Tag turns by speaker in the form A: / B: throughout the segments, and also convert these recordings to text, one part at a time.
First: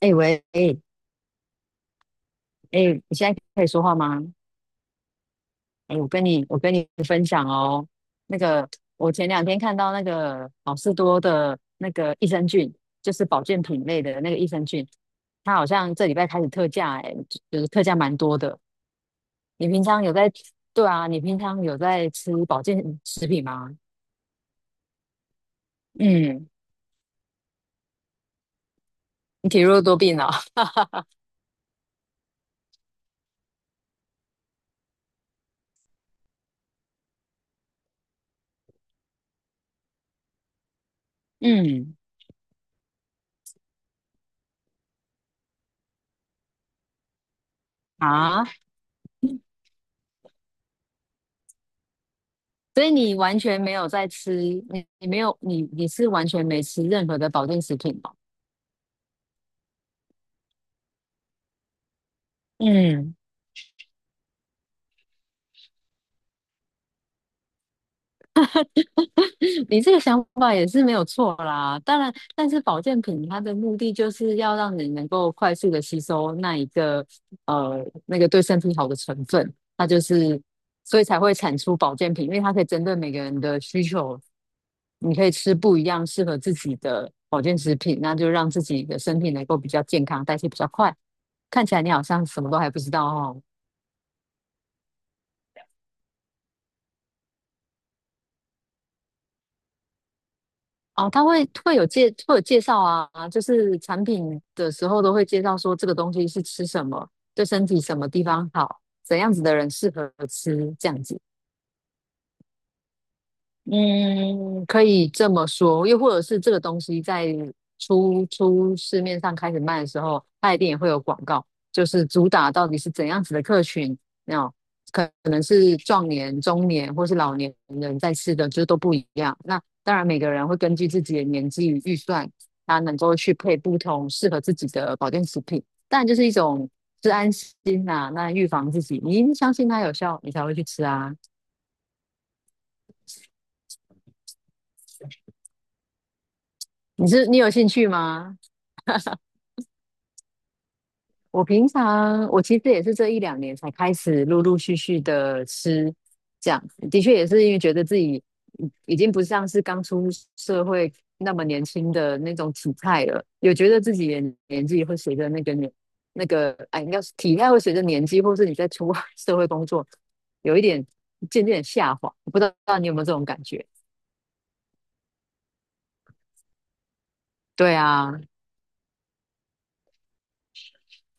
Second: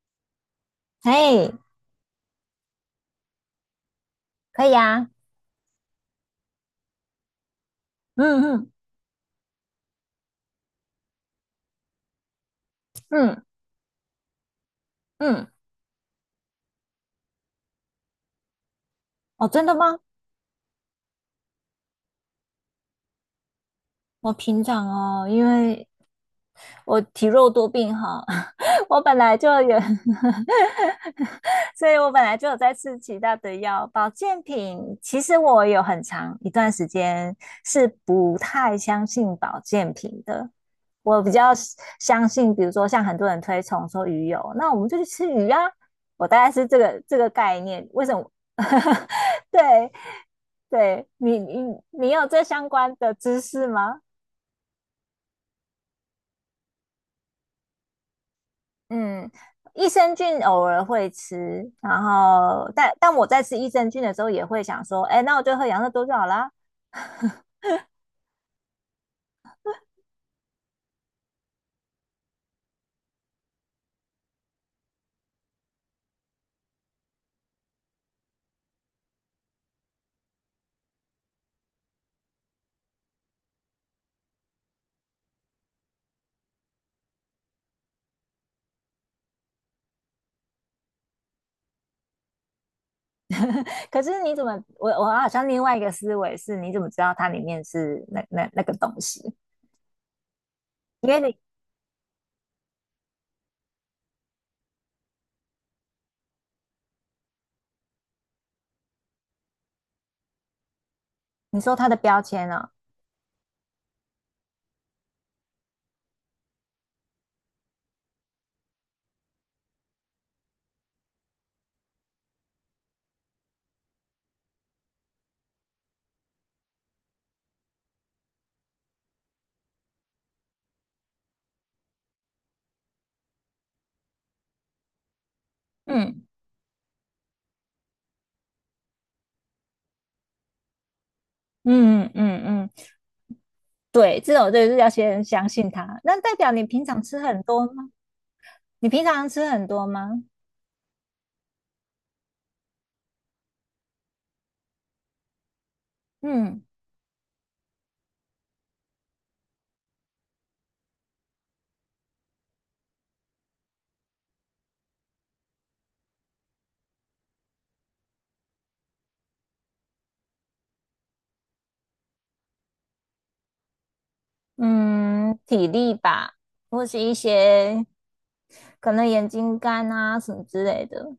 A: 哎、喂，哎、
B: 哎，
A: 哎、你现在可以说话吗？
B: 可以啊。
A: 哎、我跟你分享哦，那
B: 嗯
A: 个
B: 嗯
A: 我前两天看到那个好事多的那个益生菌，就是
B: 嗯
A: 保健品类的那个益生菌，
B: 嗯，
A: 它好像这礼拜开始特价、哎，就是特价蛮多的。
B: 哦，真
A: 你
B: 的
A: 平
B: 吗？
A: 常有在，对啊，你平常有在吃保健食品吗？
B: 我平常哦，因为
A: 嗯，
B: 我体弱多病哈，我本来就
A: 你体
B: 有
A: 弱多病了、
B: 所以我本来就有在吃其他的药，保健品。其实我有很长一段时间是不太相信保健品的，我比较
A: 嗯
B: 相信，比如说像很多人推崇说鱼油，那我们就去吃鱼啊，我大概是这个概念。为什么？
A: 啊，
B: 对，对你，你有这相
A: 所以
B: 关的
A: 你完
B: 知
A: 全
B: 识
A: 没有
B: 吗？
A: 在吃，你是完全没吃任何的保健食品哦。
B: 嗯，益生菌偶尔会吃，然后但
A: 嗯，
B: 我在吃益生菌的时候也会想说，哎，那我就喝养乐多就好啦。
A: 你这个想法也是没有错啦。当然，但是保健品它的目的就是要让你能够快速的吸收那一个那个对身体好的成分，它就是所以才会产出保健品，因为它可以针对每个人的需求，你可以吃不一样适合自己的保健食品，那就让自己的身体能够比较健康，代谢比较快。看起来你好像什么都还不知道哦。
B: 可是你怎么，我好像另外一个思维是，你怎么知道它里面是那个东西？因
A: 哦，
B: 为
A: 他
B: 你
A: 会会有介会有介绍啊，就是产品的时候都会介绍说这个东西是吃什么，对身体什么地方好，怎样子的人适合吃这样子。
B: 你说它的标签啊。
A: 嗯，可以这么说，又或者是这个东西在市面上开始卖的时候，它一定也会有广告，就是主打到底是怎样子的客群，那可能是壮年、中年或是老年人在吃的，就是都不一样。那当然，每个人会根据自己的年纪与预算，他能够去配不同适合自己的保健食品，但就
B: 嗯
A: 是一种是安心呐、那预防自己，你一定相信它有效，你才会去吃啊。
B: 嗯嗯嗯，对，这种就是要先相信它。那代表你平常
A: 你
B: 吃
A: 是你
B: 很
A: 有
B: 多
A: 兴趣
B: 吗？
A: 吗？
B: 你平常吃很多吗？
A: 我平常我其实也是这一两年才开始陆陆续续的吃，这
B: 嗯。
A: 样的确也是因为觉得自己已经不像是刚出社会那么年轻的那种体态了，有觉得自己的年纪会随着那个年应该是体态会随着年纪，或是你在出 社会工作，有一点渐渐地下滑，我不知道你有没有这种感觉？
B: 嗯，体力吧，或是一
A: 对
B: 些
A: 啊，
B: 可能眼睛干啊什么之类的。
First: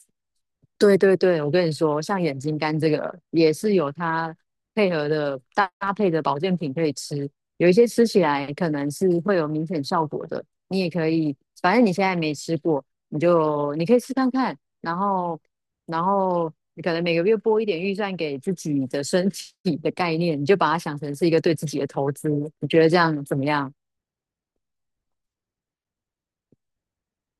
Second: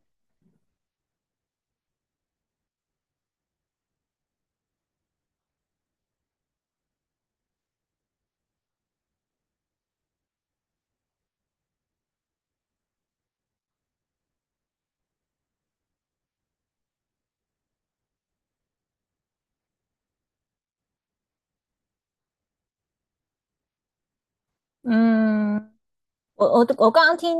A: 对对对，我跟你说，像眼睛干这个也是有它配合的搭配的保健品可以吃，有一些吃起来可能是会有明显效果的，你也可以，反正你现在没吃过，你可以试看看，然后你可能每个月拨一点预算给自己的身体的概念，你就把它想成是一个对自己的投资，你觉得这样怎么样？
B: 嗯，我刚刚听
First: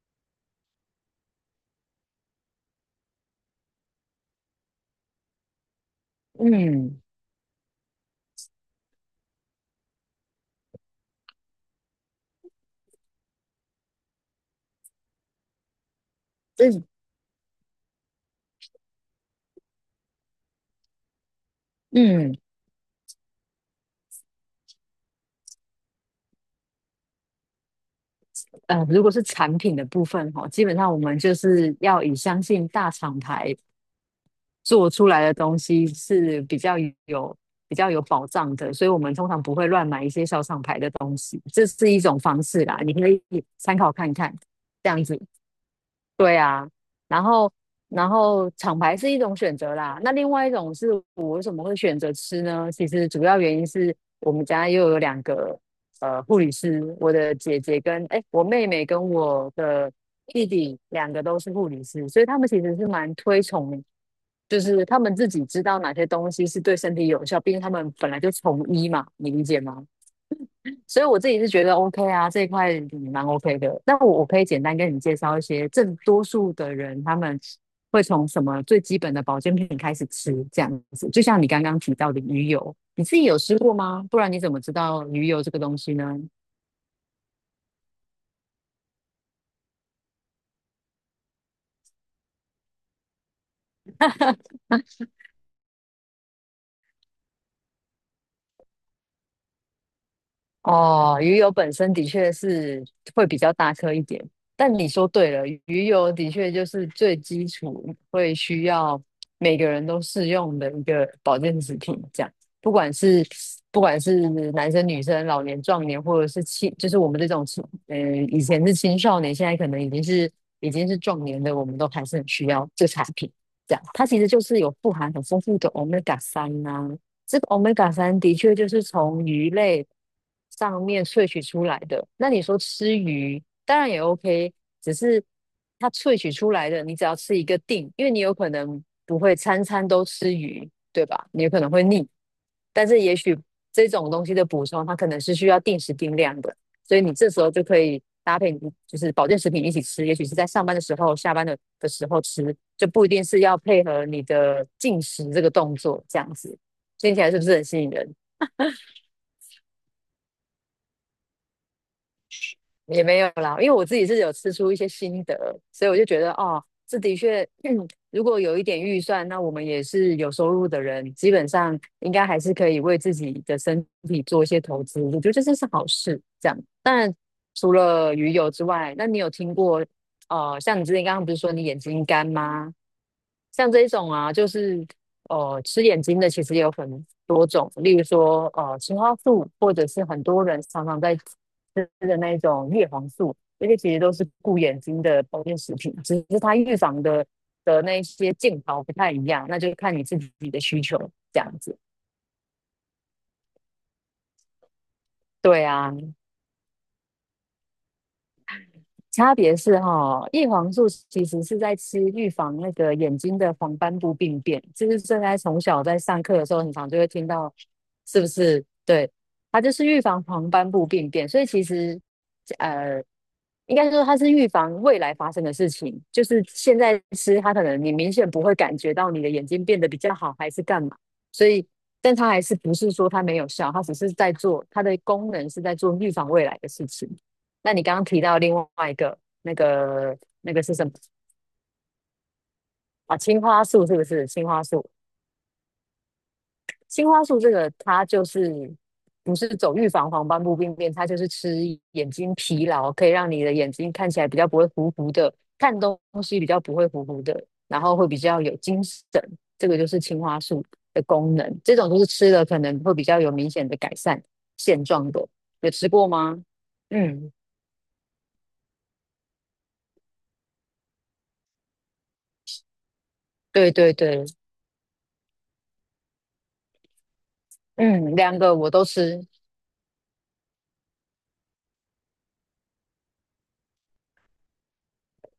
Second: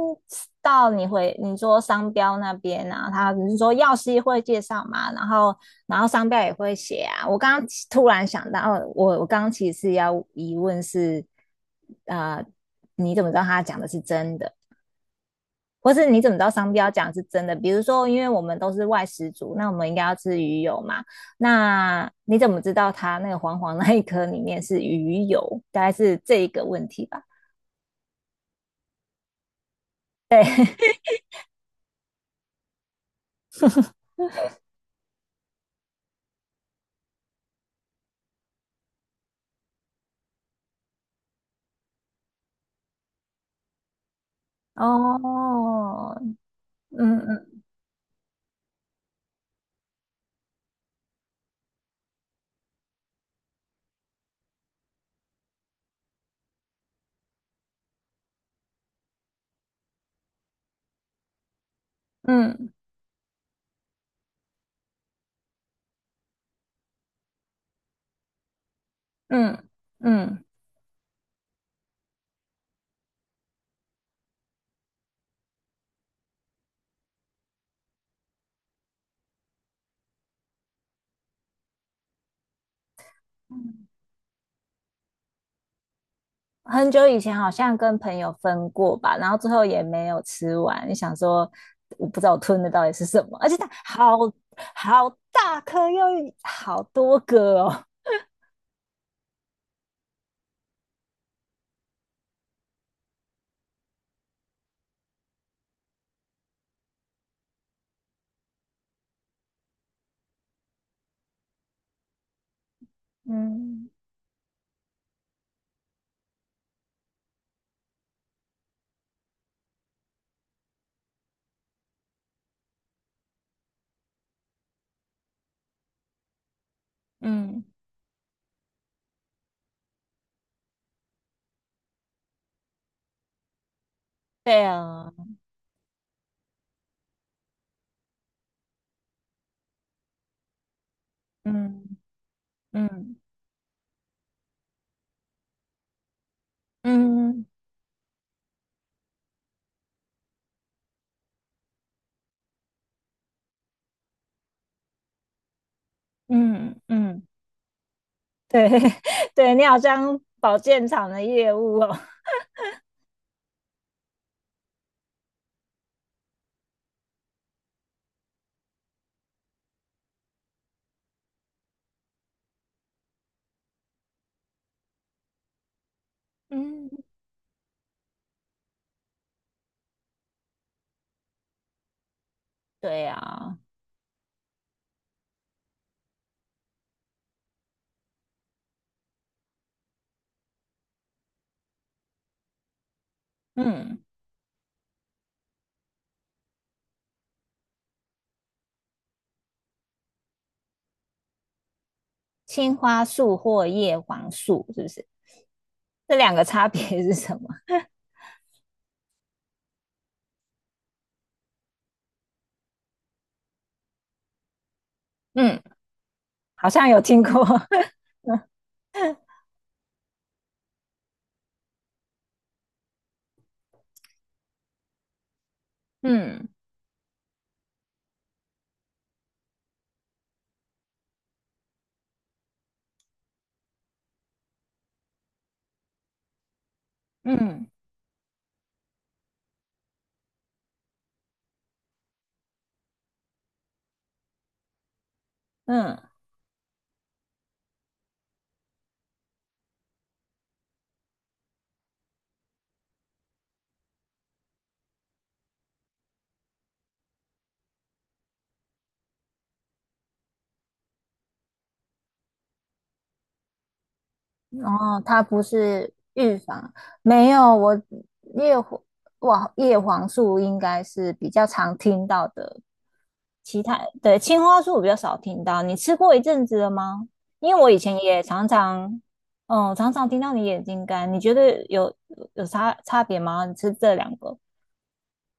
B: 到你回你说商标那边啊，他只是说药师会介绍嘛，然后然后商标也会
A: 嗯，
B: 写啊。我刚刚其突然想到，哦我刚刚其实要疑问是，呃，你怎么知道他讲的是真的？或是你怎么知道商
A: 这
B: 标讲是真的？比如说，因为我们都是外食族，那我们应该要吃鱼油嘛？那
A: 嗯
B: 你怎么知道它那个黄黄那一颗里面是鱼油？大概是这一个问题吧。
A: 如果是产品的部分哈，基本上我们就是要以相信大厂牌做出来的东西是比较有比较有保障的，所以我们通常不会乱买一些小厂牌的东西，这是一种方式啦，你可以参考看看，这样子。
B: 哦。
A: 对啊，
B: 嗯
A: 然后
B: 嗯
A: 厂牌是一种选择啦，那另外一种是我为什么会选择吃呢？其实主要原因是我们家又有两个护理师，我的姐姐跟哎我妹妹跟我的弟弟两个都是护理师，所以他们其
B: 嗯
A: 实是蛮推崇，就是他们自己知道哪些东西是对身体有效，毕竟他们本来就从医嘛，你理解
B: 嗯
A: 吗？
B: 嗯，
A: 所以我自己是觉得 OK 啊，这一块蛮 OK 的。那我我可以简单跟你介绍一些，正多数的人他们会从什么最基本的保健品开始吃，这样子。就像你刚刚提到的鱼油，你自己有吃过吗？不然你怎么知道鱼油这个东西呢？
B: 很久以前好像跟朋友分过吧，然后最后也没有吃完，你想说我不知道我吞的到底是什么，而且它好大颗又好多个哦。
A: 哦，鱼油本身的确是会比较大颗一点，但你说对了，鱼油的确就是最基础会需要每个人都适用的一个保健食品，这样，不管是
B: 嗯
A: 男生、女生、老年、壮年，或者是青，就是我们这种青，呃，以前是青少年，现在可能已经是壮年的，我们都还是很需要这产品，这样，它其实就是有富含很丰富的欧米伽 g 三啊。这个
B: 嗯。
A: omega 三的确就是从鱼类上面萃取出来的。那你说吃鱼，当然也 OK，
B: 对
A: 只
B: 啊。
A: 是它萃取出来的，你只要吃一个定，因为你有可能不会餐餐都吃鱼，对吧？你有可能
B: 嗯
A: 会腻。但是也
B: 嗯
A: 许这种东西的补充，它可能是需要定时定量的，所以你这时
B: 嗯
A: 候就可以搭配你就是保健食品一起吃，也许是在上班的时候、下班的时候吃，就不一定是要配合你的进食这个动作这样子。
B: 嗯
A: 听起
B: 嗯，
A: 来是不是很吸引人？
B: 对 对你好像保健厂的业务哦。
A: 也没有啦，因为我自己是有吃出一些心得，所以我就觉得哦，这的确，如果有一点预算，那我们也是有收入的人，基本上应该还是可以为自己的身体做一些投资。我觉得这真是好事。这样，
B: 嗯
A: 当然除了鱼油之外，那你有听过像你之前刚刚不是说你眼睛干吗？
B: 对啊。
A: 像这一种啊，就是吃眼睛的，其实也有很多种，例如说青花素，或者是很多人常常在吃的那一种叶黄素，这些其
B: 嗯，
A: 实都是顾眼睛的保健食品，只是它预防的那一些镜头不太一样，那就看你自己的需求这样子。
B: 青花素或叶黄素是不是？
A: 对啊，
B: 这两个差别是什么？
A: 差别是哈、叶黄素其实是在吃预防那个眼睛的黄斑部病变，就是正在从
B: 嗯
A: 小在上课的时候，
B: 好
A: 很
B: 像
A: 常就
B: 有
A: 会
B: 听
A: 听
B: 过。
A: 到，是不是？对，它就是预防黄斑部病变，所以其实，呃，应该说它是预防未来发生的事情，就是
B: 嗯
A: 现在吃它可能你明显不会感觉到你的眼睛变得比较好还是干嘛，所以但它还是不是说它没有效，它只是在做它的功能是在做预防未来的事情。
B: 嗯，
A: 那你刚刚提到另外一个那个是什么啊？青花素是不是？青花素
B: 嗯。
A: 这个它就是不是走预防黄斑部病变，它就是吃眼睛疲劳，可以让你的眼睛看起来比较不会糊糊的，看东西比较不会糊糊的，然后会比较有精神。这个就是青花素的功能，这种就是吃了可能会比较有明显的改善现
B: 哦，
A: 状
B: 它
A: 的。
B: 不
A: 有吃
B: 是
A: 过
B: 预
A: 吗？
B: 防。没
A: 嗯，
B: 有，我叶黄哇，叶黄素应该是比较常听到的，其
A: 对
B: 他
A: 对
B: 对
A: 对，
B: 青花素我比较少听到。你吃过一阵子了吗？因为我以前
A: 嗯，
B: 也
A: 两
B: 常
A: 个我都
B: 常，
A: 吃。
B: 嗯，常常听到你眼睛干，你觉得有有差别吗？你吃这两个，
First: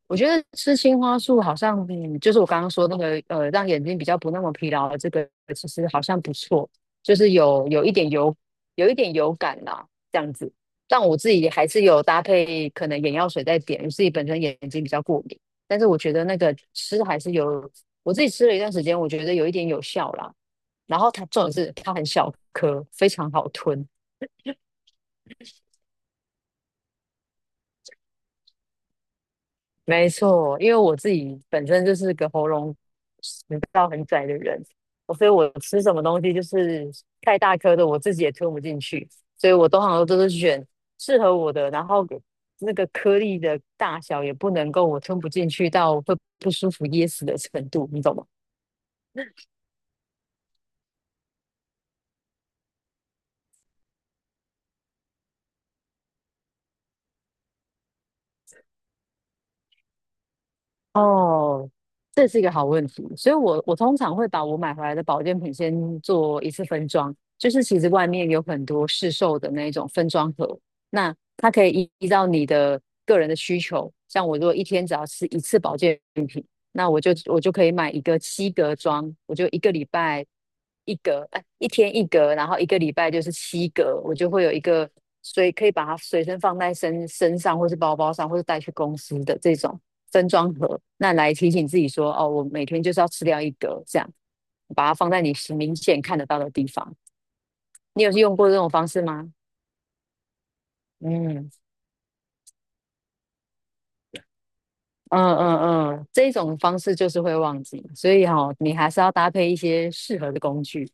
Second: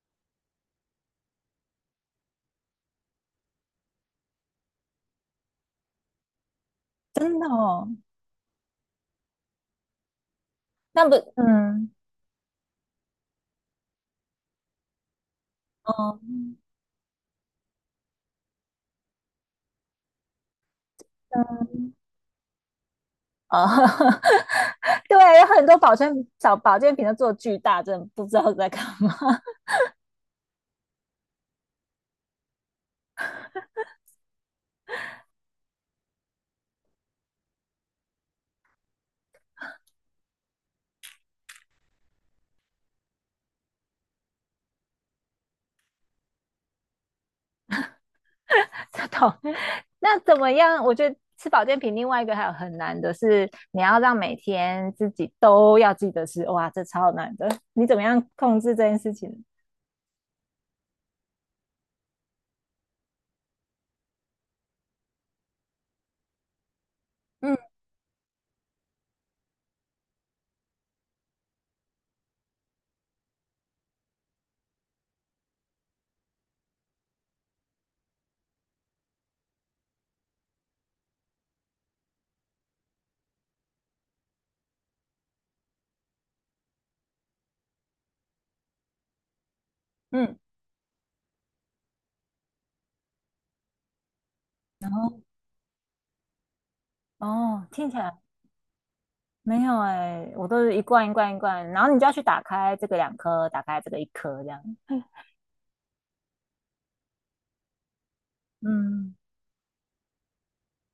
A: 我觉得吃青花素好像，嗯，就是我刚刚说那个，让眼睛比较不那么疲劳的这个，其实好像不错，就是
B: 真的
A: 有
B: 哦？
A: 一点油，有一点油感啦，这样子。但
B: 那不，
A: 我自己还是
B: 嗯，
A: 有搭配可能眼药水在点，我自己本身眼睛比较过敏，但是我觉
B: 哦。
A: 得那个吃还是有，我自己吃了一段时间，我觉得有一点有效啦。然后它重点是它很小颗，非常好
B: 哦，
A: 吞，
B: 对，有很多保健保健品都做巨大，真的不知道在干嘛。
A: 没错，因为我自己本身就是个喉咙食道很窄的人，所以我吃什么东西就是太大颗的，我自己也吞不进去，所以通常都是选适合我的，然后那个颗粒的大小也不能够我吞不进去到会不舒服噎死的程度，你懂吗？
B: 这种。那怎么样？我觉得吃保健品另外一个还有很难的是，你要让每天自己都要记得吃，哇，这超难的。你怎么样控制这件事情？
A: 哦，这是一个好问题，所以我通常会把我买回来的保健品先做一次分装，就
B: 嗯
A: 是其实外面有很多市售的那种分装盒，那它可以依照你的个人的需求，像我如果一天只要吃一次保健品，那我就可以买一个七格装，我就一个礼拜。一格，哎，一天一格，然后一个礼拜就是七格，我就会有一个可以把它随身放在身上，或是包包上，或是带去公司的这种分
B: 嗯，
A: 装盒，那来提醒自己说，哦，我每天就是要吃掉一格，这样把
B: 然
A: 它放
B: 后
A: 在你明显看得到的地方。
B: 哦，听起
A: 你有
B: 来
A: 用过这种方式吗？
B: 没有哎、我都是一罐一罐一
A: 嗯
B: 罐，然后你就要去打开这个两颗，打开这个一颗这样。
A: 嗯嗯嗯，这种方式就是会忘记，所以哈、你还是要
B: 嗯
A: 搭配一些适合的工具。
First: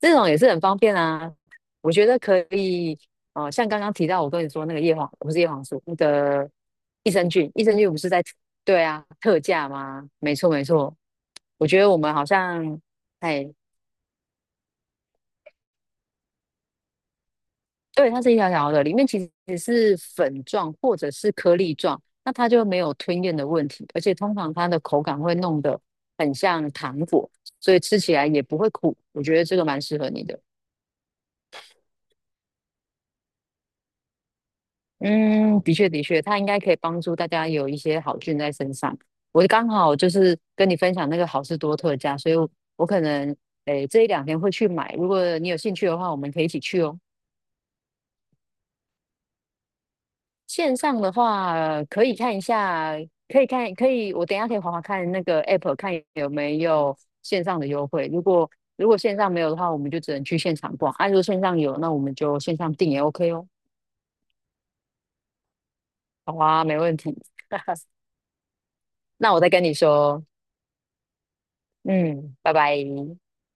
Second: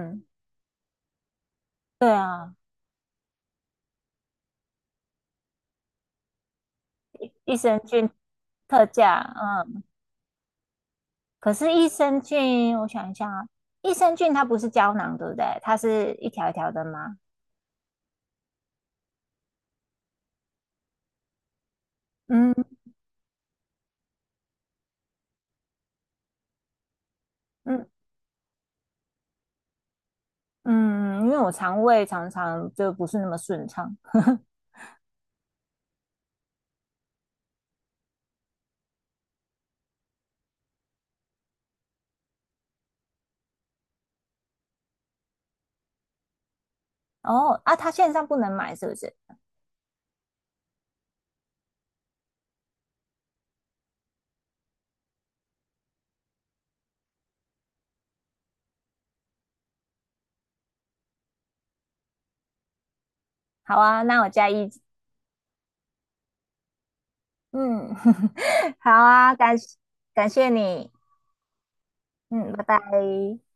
A: 这种也是很方便啊。我觉
B: 对
A: 得可
B: 啊，
A: 以，哦、像刚刚提到我跟你说那个叶黄，不是叶黄素，那个益生菌，
B: 益
A: 益生
B: 生
A: 菌不是
B: 菌
A: 在对
B: 特
A: 啊
B: 价，
A: 特价
B: 嗯，
A: 吗？没错没错，
B: 可
A: 我
B: 是
A: 觉
B: 益
A: 得我们
B: 生
A: 好
B: 菌，
A: 像，
B: 我想一下啊，
A: 哎，
B: 益生菌它不是胶囊，对不对？它是一条一条的吗？
A: 对，它是一条条的，里面其实是粉状或者是颗粒状，那它
B: 嗯
A: 就没有吞咽的问题，而且通常它的口感会弄得很像糖果，所以
B: 嗯
A: 吃起来也不会苦。我觉得这个蛮适合你的。
B: 嗯，因为我肠胃常常就不是那么顺畅。
A: 嗯，的确的确，它应该可以帮助大家有一些好菌在身上。我刚好就是跟你分享那个好事多特价，所以我，我可能诶这一两天会去买。如果你有兴趣的话，我们可以一起去哦。
B: 哦啊，他线上不能买是不是？
A: 线上的话，可以看一下，可以看，可以，我等一下可以划看那个 app，看有没有线上的优惠。如果线上没有的话，我们就只能去现场逛。啊，如果线上有，那我们就线上订也 OK 哦。
B: 好啊，那我加一。
A: 好啊，没问题。
B: 嗯，好
A: 那
B: 啊，
A: 我再
B: 感
A: 跟你说哦。
B: 感谢你。
A: 嗯，
B: 嗯，
A: 拜
B: 拜
A: 拜。
B: 拜。